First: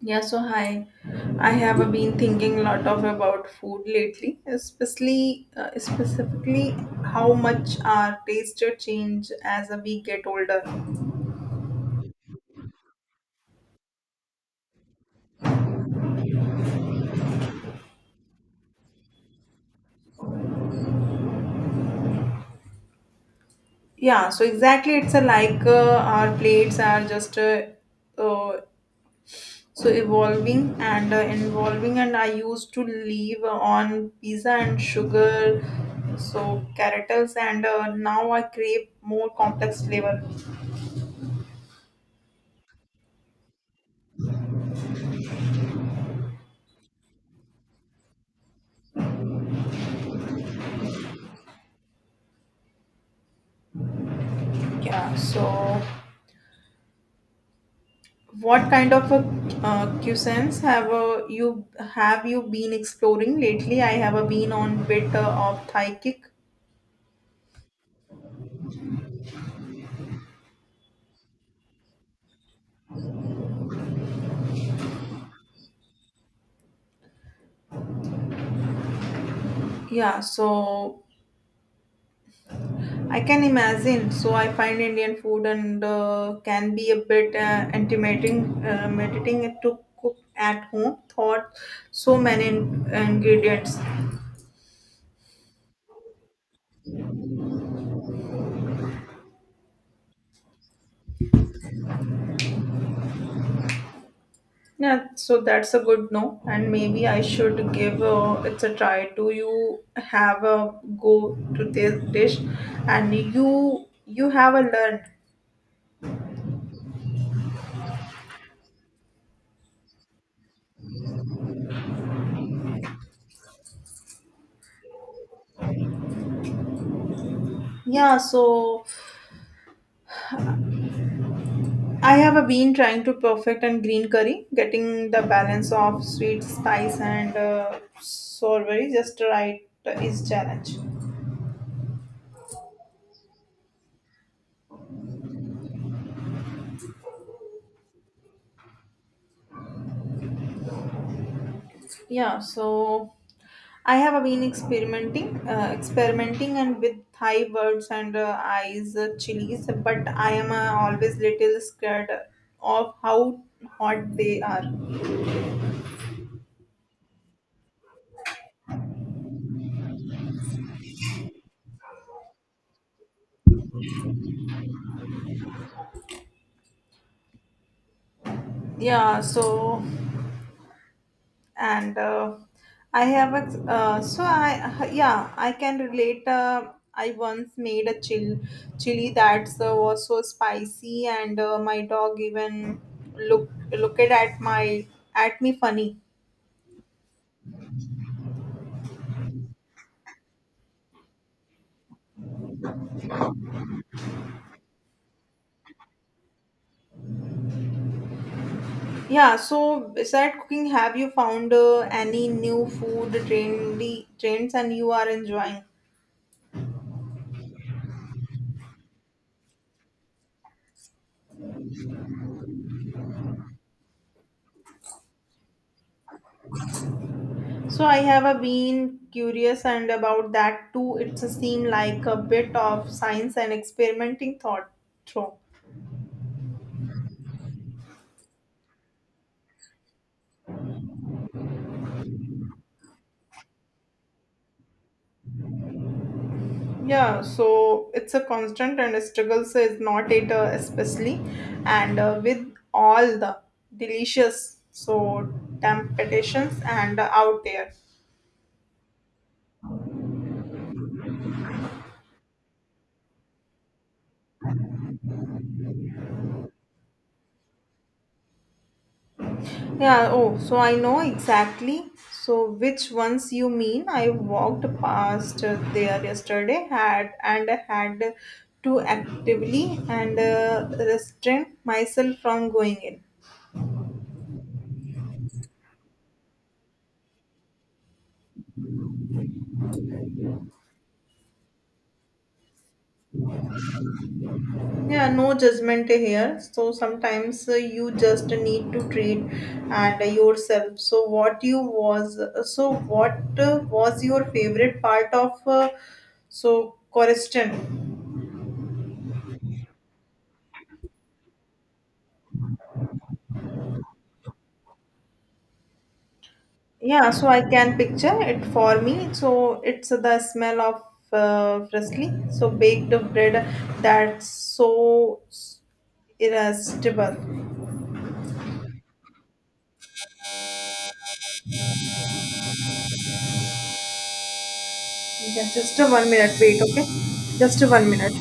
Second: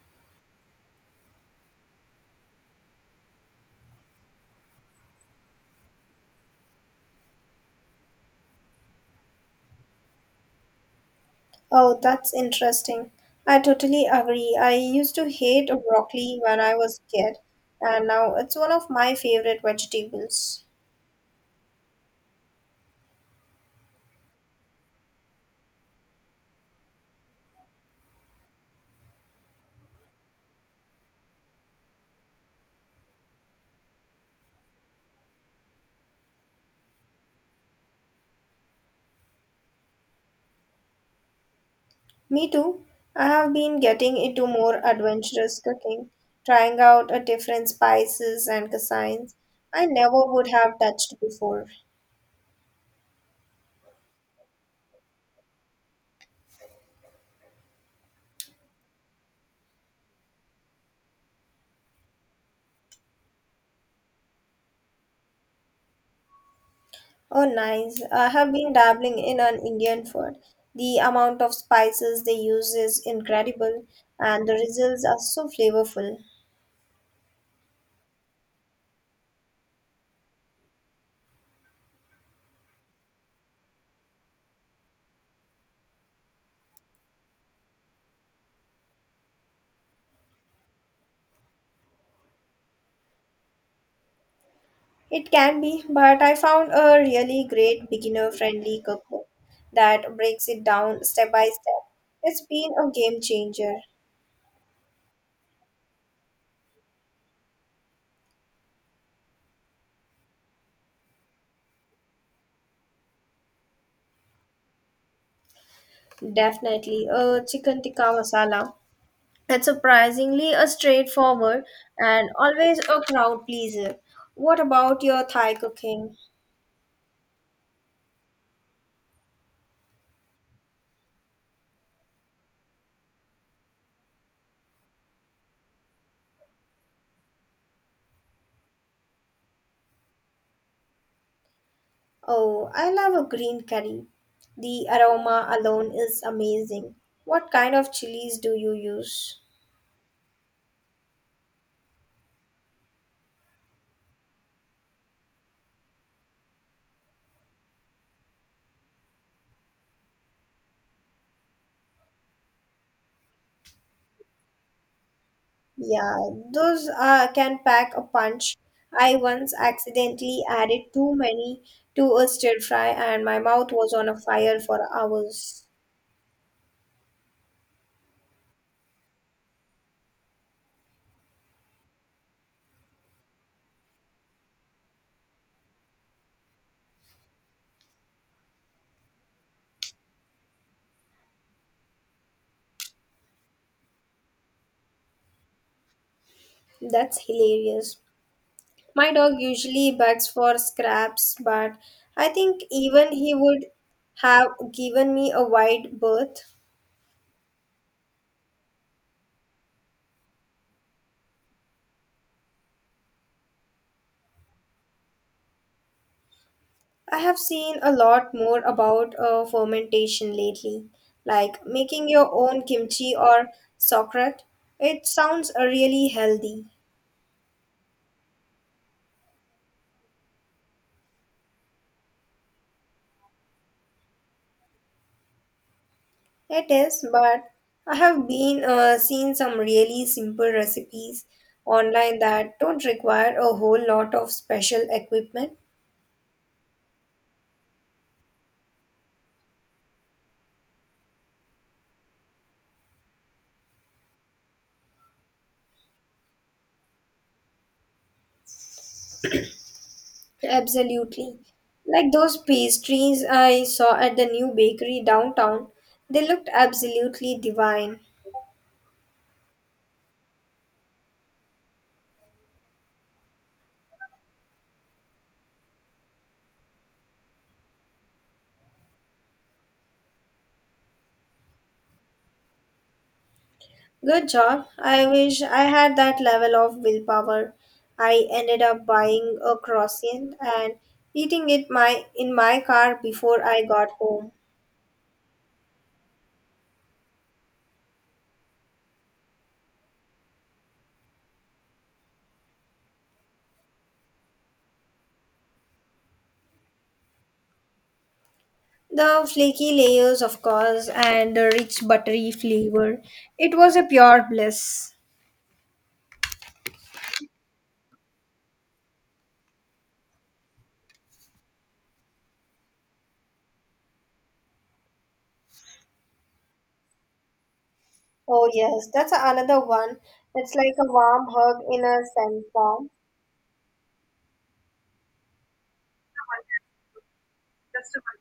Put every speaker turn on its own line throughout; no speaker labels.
Yeah, so hi. I have been thinking a lot of about food lately, especially specifically how much our taste change as we get older.
Oh, that's interesting. I totally agree. I used to hate broccoli when I was a kid, and now it's one of my favorite vegetables.
Yeah, so exactly, it's a like our plates are just uh, so evolving. And I used to live on pizza and sugar, so carrots, and now I crave more complex flavor.
Me too. I have been getting into more adventurous cooking, trying out a different spices and cuisines I never would have touched before.
Yeah, so. What kind of a cuisines have you been exploring lately? I have been on bit of Thai kick.
Oh, nice. I have been dabbling in an Indian food. The amount of spices they use is incredible, and the results are so flavorful.
Yeah, so I can imagine. So I find Indian food and can be a bit intimidating, meditating to cook at home. Thought so many ingredients.
It can be, but I found a really great beginner friendly cookbook that breaks it down step by step. It's been a game changer.
Yeah, so that's a good no, and maybe I should give it's a try. Do you have a go to this dish, and you have a learned?
Definitely a chicken tikka masala. It's surprisingly a straightforward and always a crowd pleaser. What about your Thai cooking?
Yeah, so I have a been trying to perfect and green curry, getting the balance of sweet, spice, and sour very just right is challenge.
Oh, I love a green curry. The aroma alone is amazing. What kind of chilies do you use?
Yeah, so I have been experimenting, and with Thai birds and eyes chilies, but I am always little scared of how hot they are.
Yeah, those can pack a punch. I once accidentally added too many to a stir fry, and my mouth was on a fire for hours.
Yeah. So and I have a so I yeah I can relate. I once made a chill chili that was so spicy, and my dog even looked at my at me funny.
That's hilarious. My dog usually begs for scraps, but I think even he would have given me a wide berth.
Yeah, so beside cooking, have you found any new food trendy trends and you are enjoying?
I have seen a lot more about fermentation lately, like making your own kimchi or sauerkraut. It sounds really healthy.
So I have been curious and about that too. It's a seem like a bit of science and experimenting thought through.
It is, but I have been seen some really simple recipes online that don't require a whole lot of special equipment.
Yeah, so it's a constant and a struggle. So it's not it especially, and with all the delicious so temptations and out there.
Absolutely. Like those pastries I saw at the new bakery downtown, they looked absolutely divine.
Yeah, oh, so I know exactly. So which ones you mean? I walked past there yesterday had to actively and restrain myself from going in.
Good job. I wish I had that level of willpower. I ended up buying a croissant and eating it my in my car before I got home.
Yeah, no judgment here. So sometimes you just need to treat and yourself. So what was your favorite part of question?
The flaky layers, of course, and the rich buttery flavor. It was a pure bliss.
Yeah, so I can picture it for me. So it's the smell of freshly so baked bread that's so irresistible.
Oh, yes, that's another one. It's like a warm hug in a scent form.
Yeah, just a 1 minute. Wait, okay? Just a 1 minute.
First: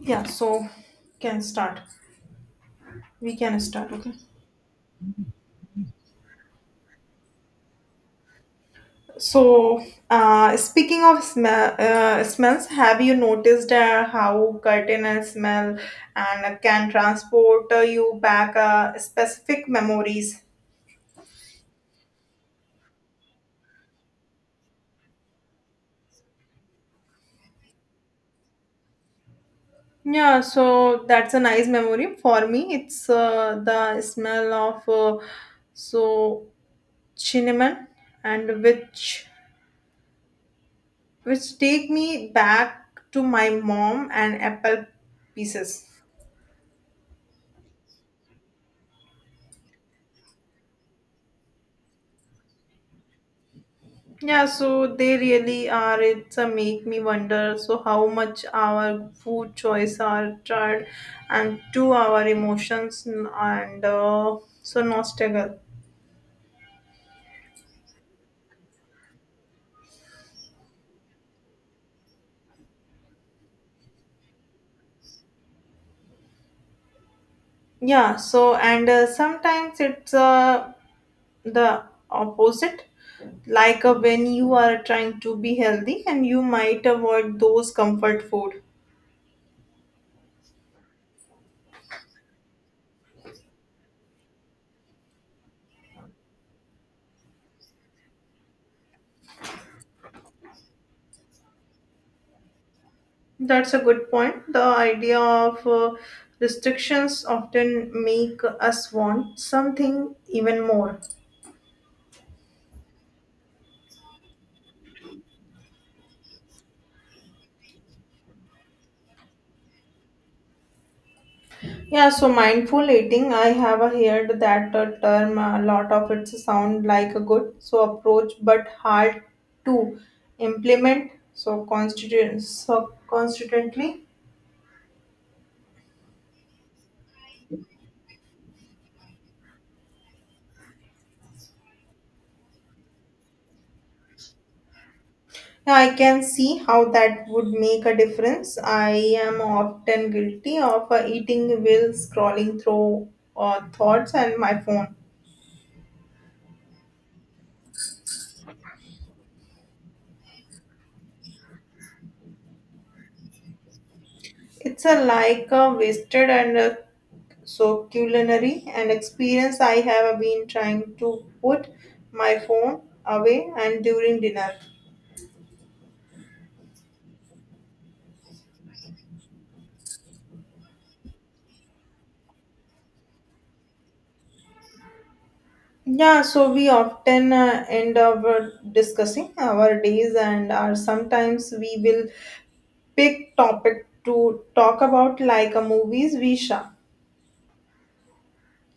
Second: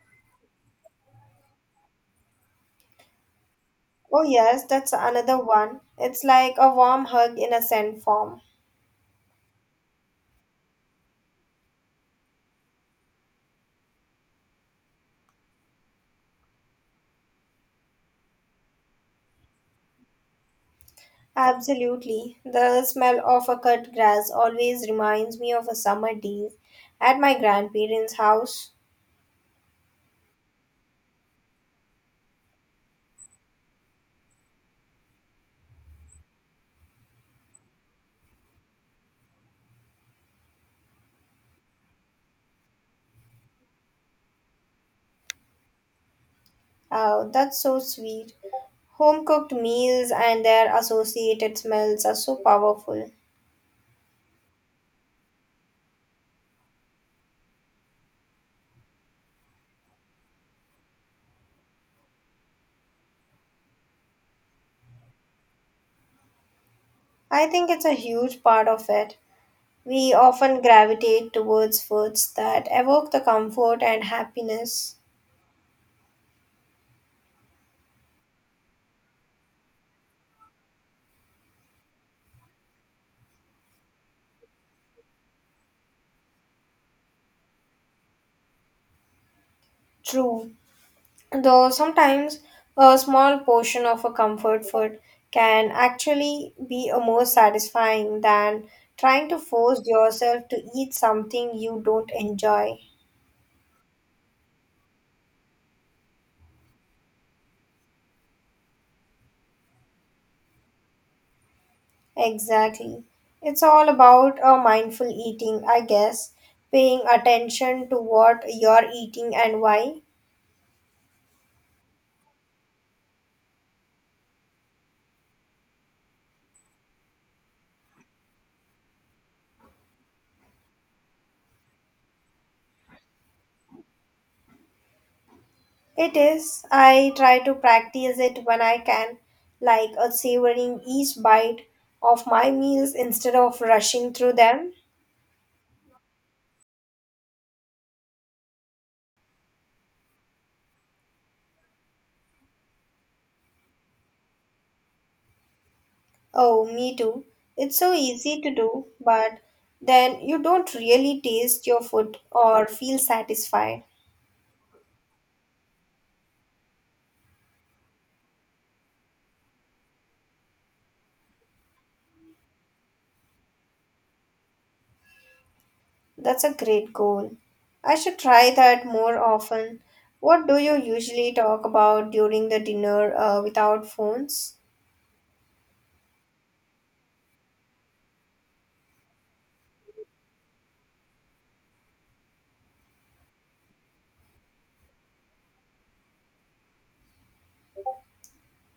Yeah, so can start. We can start, okay?
Oh, yes, that's another one. It's like a warm hug in a scent form.
So, speaking of smells, have you noticed how curtain and smell and can transport you back specific memories?
Absolutely. The smell of a cut grass always reminds me of a summer day at my grandparents' house.
Yeah, so that's a nice memory for me. It's the smell of so cinnamon and which take me back to my mom and apple pieces.
Oh, that's so sweet. Home cooked meals and their associated smells are so powerful.
Yeah, so they really are. It's a make me wonder. So how much our food choice are tried and to our emotions and so nostalgia.
I think it's a huge part of it. We often gravitate towards foods that evoke the comfort and happiness.
Yeah, so and sometimes it's the opposite like when you are trying to be healthy and you might avoid those comfort food.
True, though sometimes a small portion of a comfort food can actually be a more satisfying than trying to force yourself to eat something you don't enjoy.
That's a good point. The idea of restrictions often make us want something even more.
Exactly. It's all about a mindful eating, I guess, paying attention to what you're eating and why.
Yeah, so mindful eating, I have heard that term a lot of it sound like a good so approach but hard to implement so constantly.
It is. I try to practice it when I can, like a savoring each bite of my meals instead of rushing through them.
Yeah, I can see how that would make a difference. I am often guilty of eating while scrolling through thoughts and my phone.
Oh, me too. It's so easy to do, but then you don't really taste your food or feel satisfied.
It's a like a wasted and so culinary and experience. I have been trying to put my phone away and during dinner.
That's a great goal. I should try that more often. What do you usually talk about during the dinner without phones?
Yeah, so we often end up discussing our days, and are sometimes we will big topic to talk about like a movies visa.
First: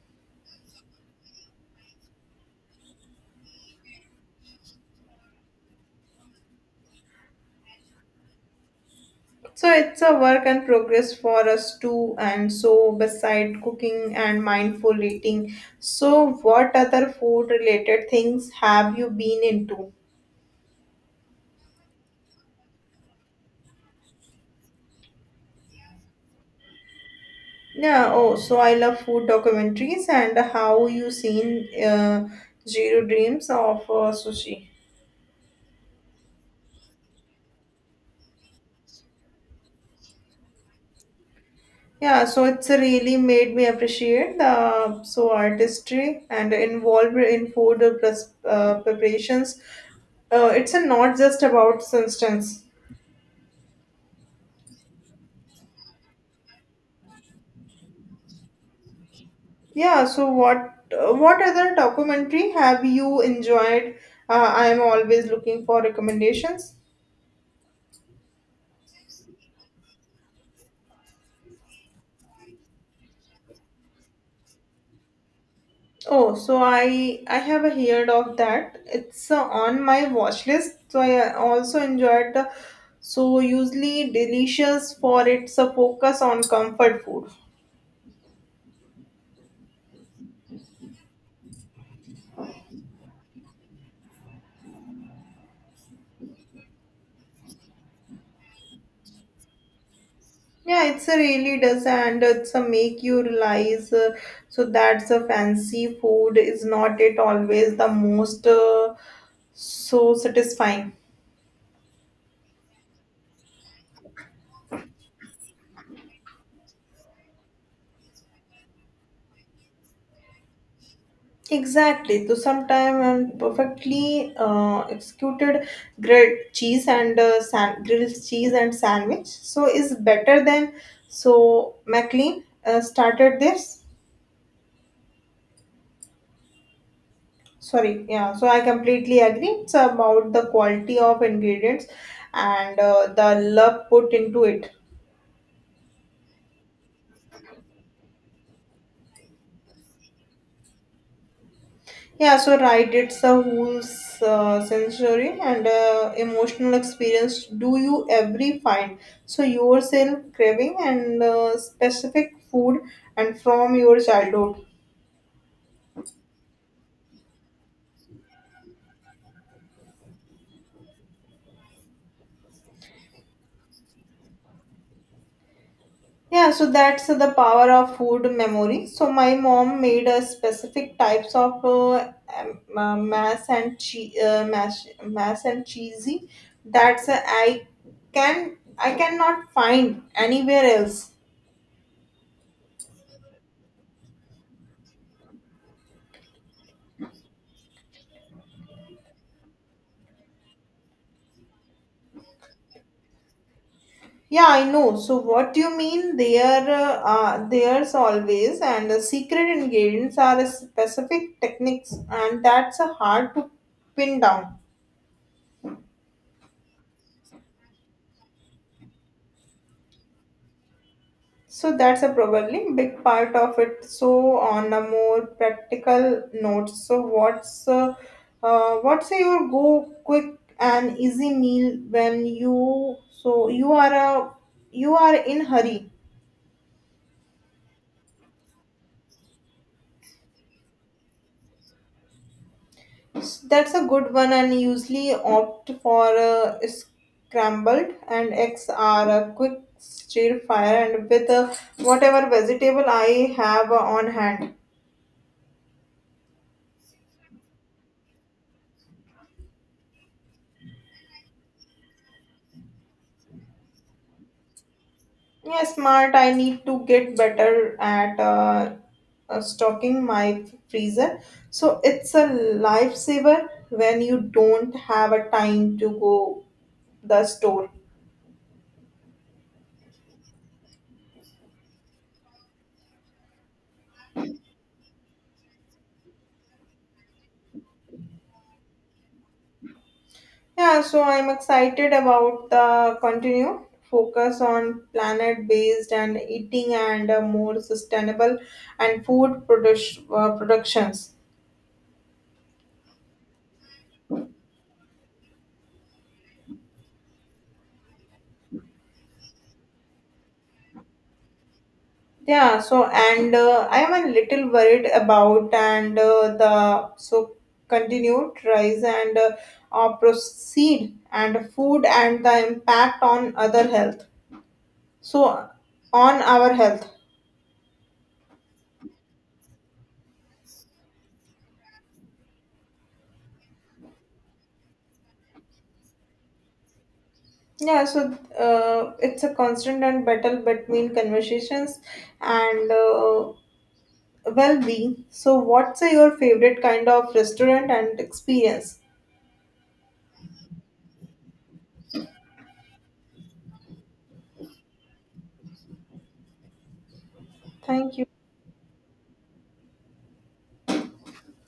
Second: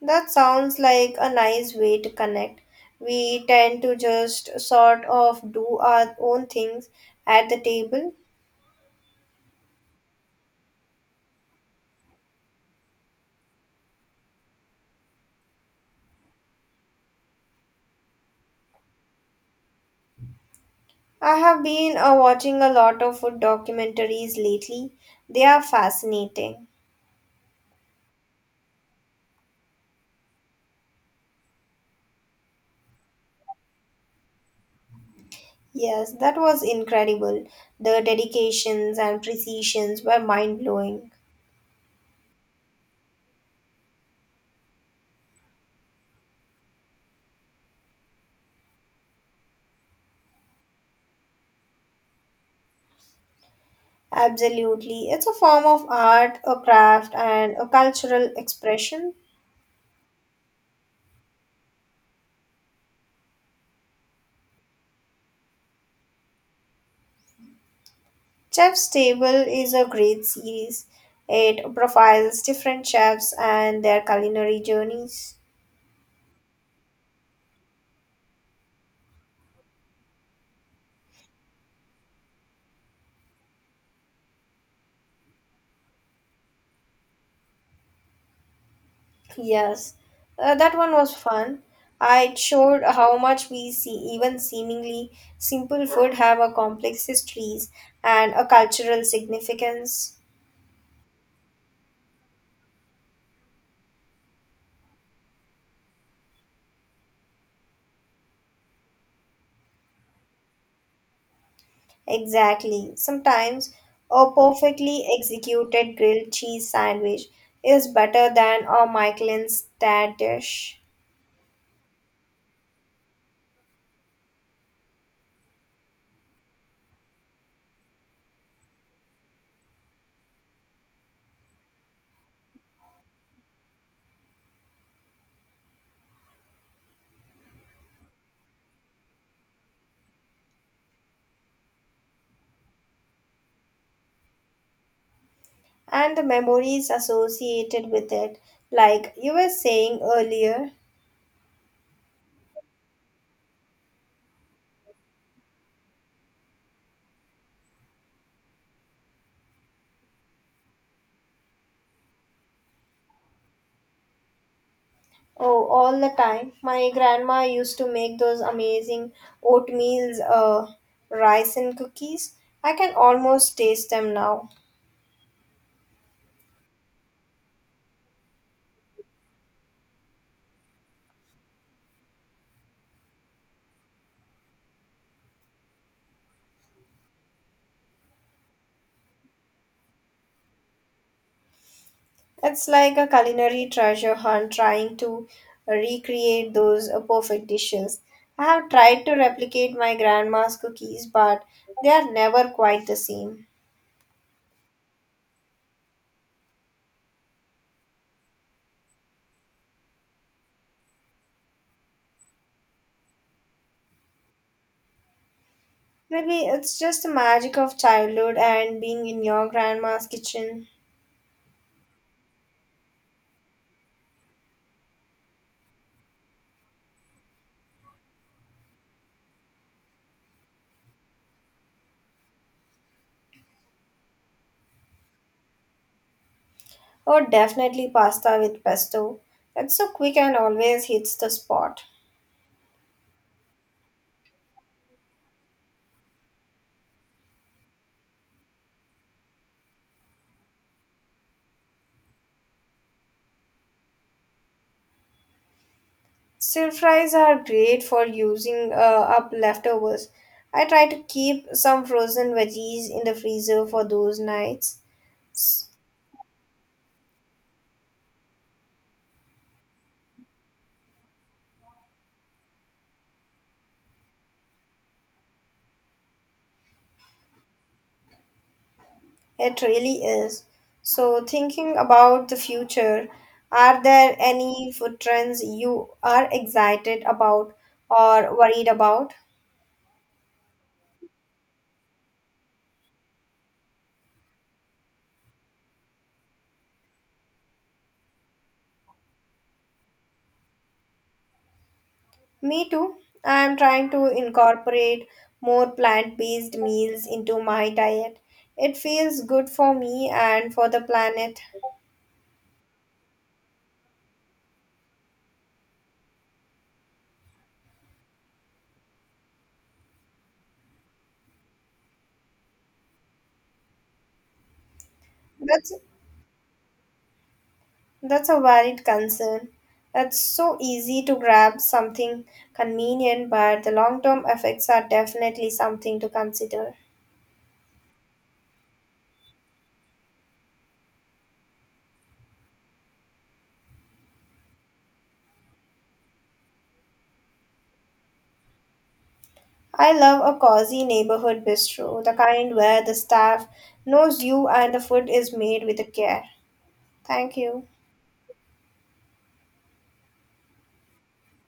That sounds like a nice way to connect. We tend to just sort of do our own things at the table.
So it's a work and progress for us too, and so beside cooking and mindful eating. So what other food related things have you been into?
I have been watching a lot of food documentaries lately. They are fascinating.
Yeah, oh, so I love food documentaries and how you seen Zero Dreams of Sushi.
Yes, that was incredible. The dedications and precisions were mind blowing.
Yeah, so it's really made me appreciate the so artistry and involved in food preparations. It's not just about substance.
Absolutely. It's a form of art, a craft, and a cultural expression.
Yeah, so what other documentary have you enjoyed? I am always looking for recommendations.
Chef's Table is a great series. It profiles different chefs and their culinary journeys.
Oh, so I have heard of that. It's on my watch list. So I also enjoyed the so usually delicious for its focus on comfort food.
Yes, that one was fun. It showed how much we see, even seemingly simple food, have a complex histories and a cultural significance.
Yeah, it's a really does, and it's a make you realize. So that's a fancy food is not it always the most so satisfying.
Exactly. Sometimes a perfectly executed grilled cheese sandwich is better than a Michelin's dad dish.
Exactly. So sometime and perfectly executed grilled cheese and sandwich. So is better than so McLean started this. Sorry, yeah, so I completely agree. It's about the quality of ingredients and the love put into it.
And the memories associated with it, like you were saying earlier,
Yeah, so right, it's a whole sensory and emotional experience. Do you every find so yourself craving and specific food and from your childhood?
oh, all the time. My grandma used to make those amazing oatmeal rice and cookies. I can almost taste them now.
Yeah, so that's the power of food memory. So my mom made a specific types of mass and cheese, mass and cheesy. That's I cannot find anywhere else.
It's like a culinary treasure hunt trying to recreate those perfect dishes. I have tried to replicate my grandma's cookies, but they are never quite the same.
Yeah, I know. So what you mean? There's always and the secret ingredients are specific techniques, and that's hard to pin down.
Maybe it's just the magic of childhood and being in your grandma's kitchen.
So that's a probably big part of it. So on a more practical note, so what's your go quick and easy meal when you are a you are in hurry.
Or definitely pasta with pesto. It's so quick and always hits the spot.
So that's a good one and usually opt for scrambled and eggs are a quick stir fire and with whatever vegetable I have on hand.
Stir fries are great for using up leftovers. I try to keep some frozen veggies in the freezer for those nights.
Yeah, smart. I need to get better at stocking my freezer. So it's a lifesaver when you don't have a time to go the store.
It really is. So, thinking about the future, are there any food trends you are excited about or worried about?
Yeah, so I'm excited about the continue focus on planet based and eating and more sustainable and food productions.
Me too. I am trying to incorporate more plant based meals into my diet. It feels good for me and for the planet.
Yeah, so and I am a little worried about and the so continued rise and proceed and food and the impact on other health. So
That's
on our health.
that's a valid concern. It's so easy to grab something convenient, but the long term effects are definitely something to consider.
Yeah, so it's a constant and battle between conversations and well-being. So what's your favorite kind of restaurant and experience?
I love a cozy neighborhood bistro, the kind where the staff knows you and the food is made with care. Thank you.
Thank you.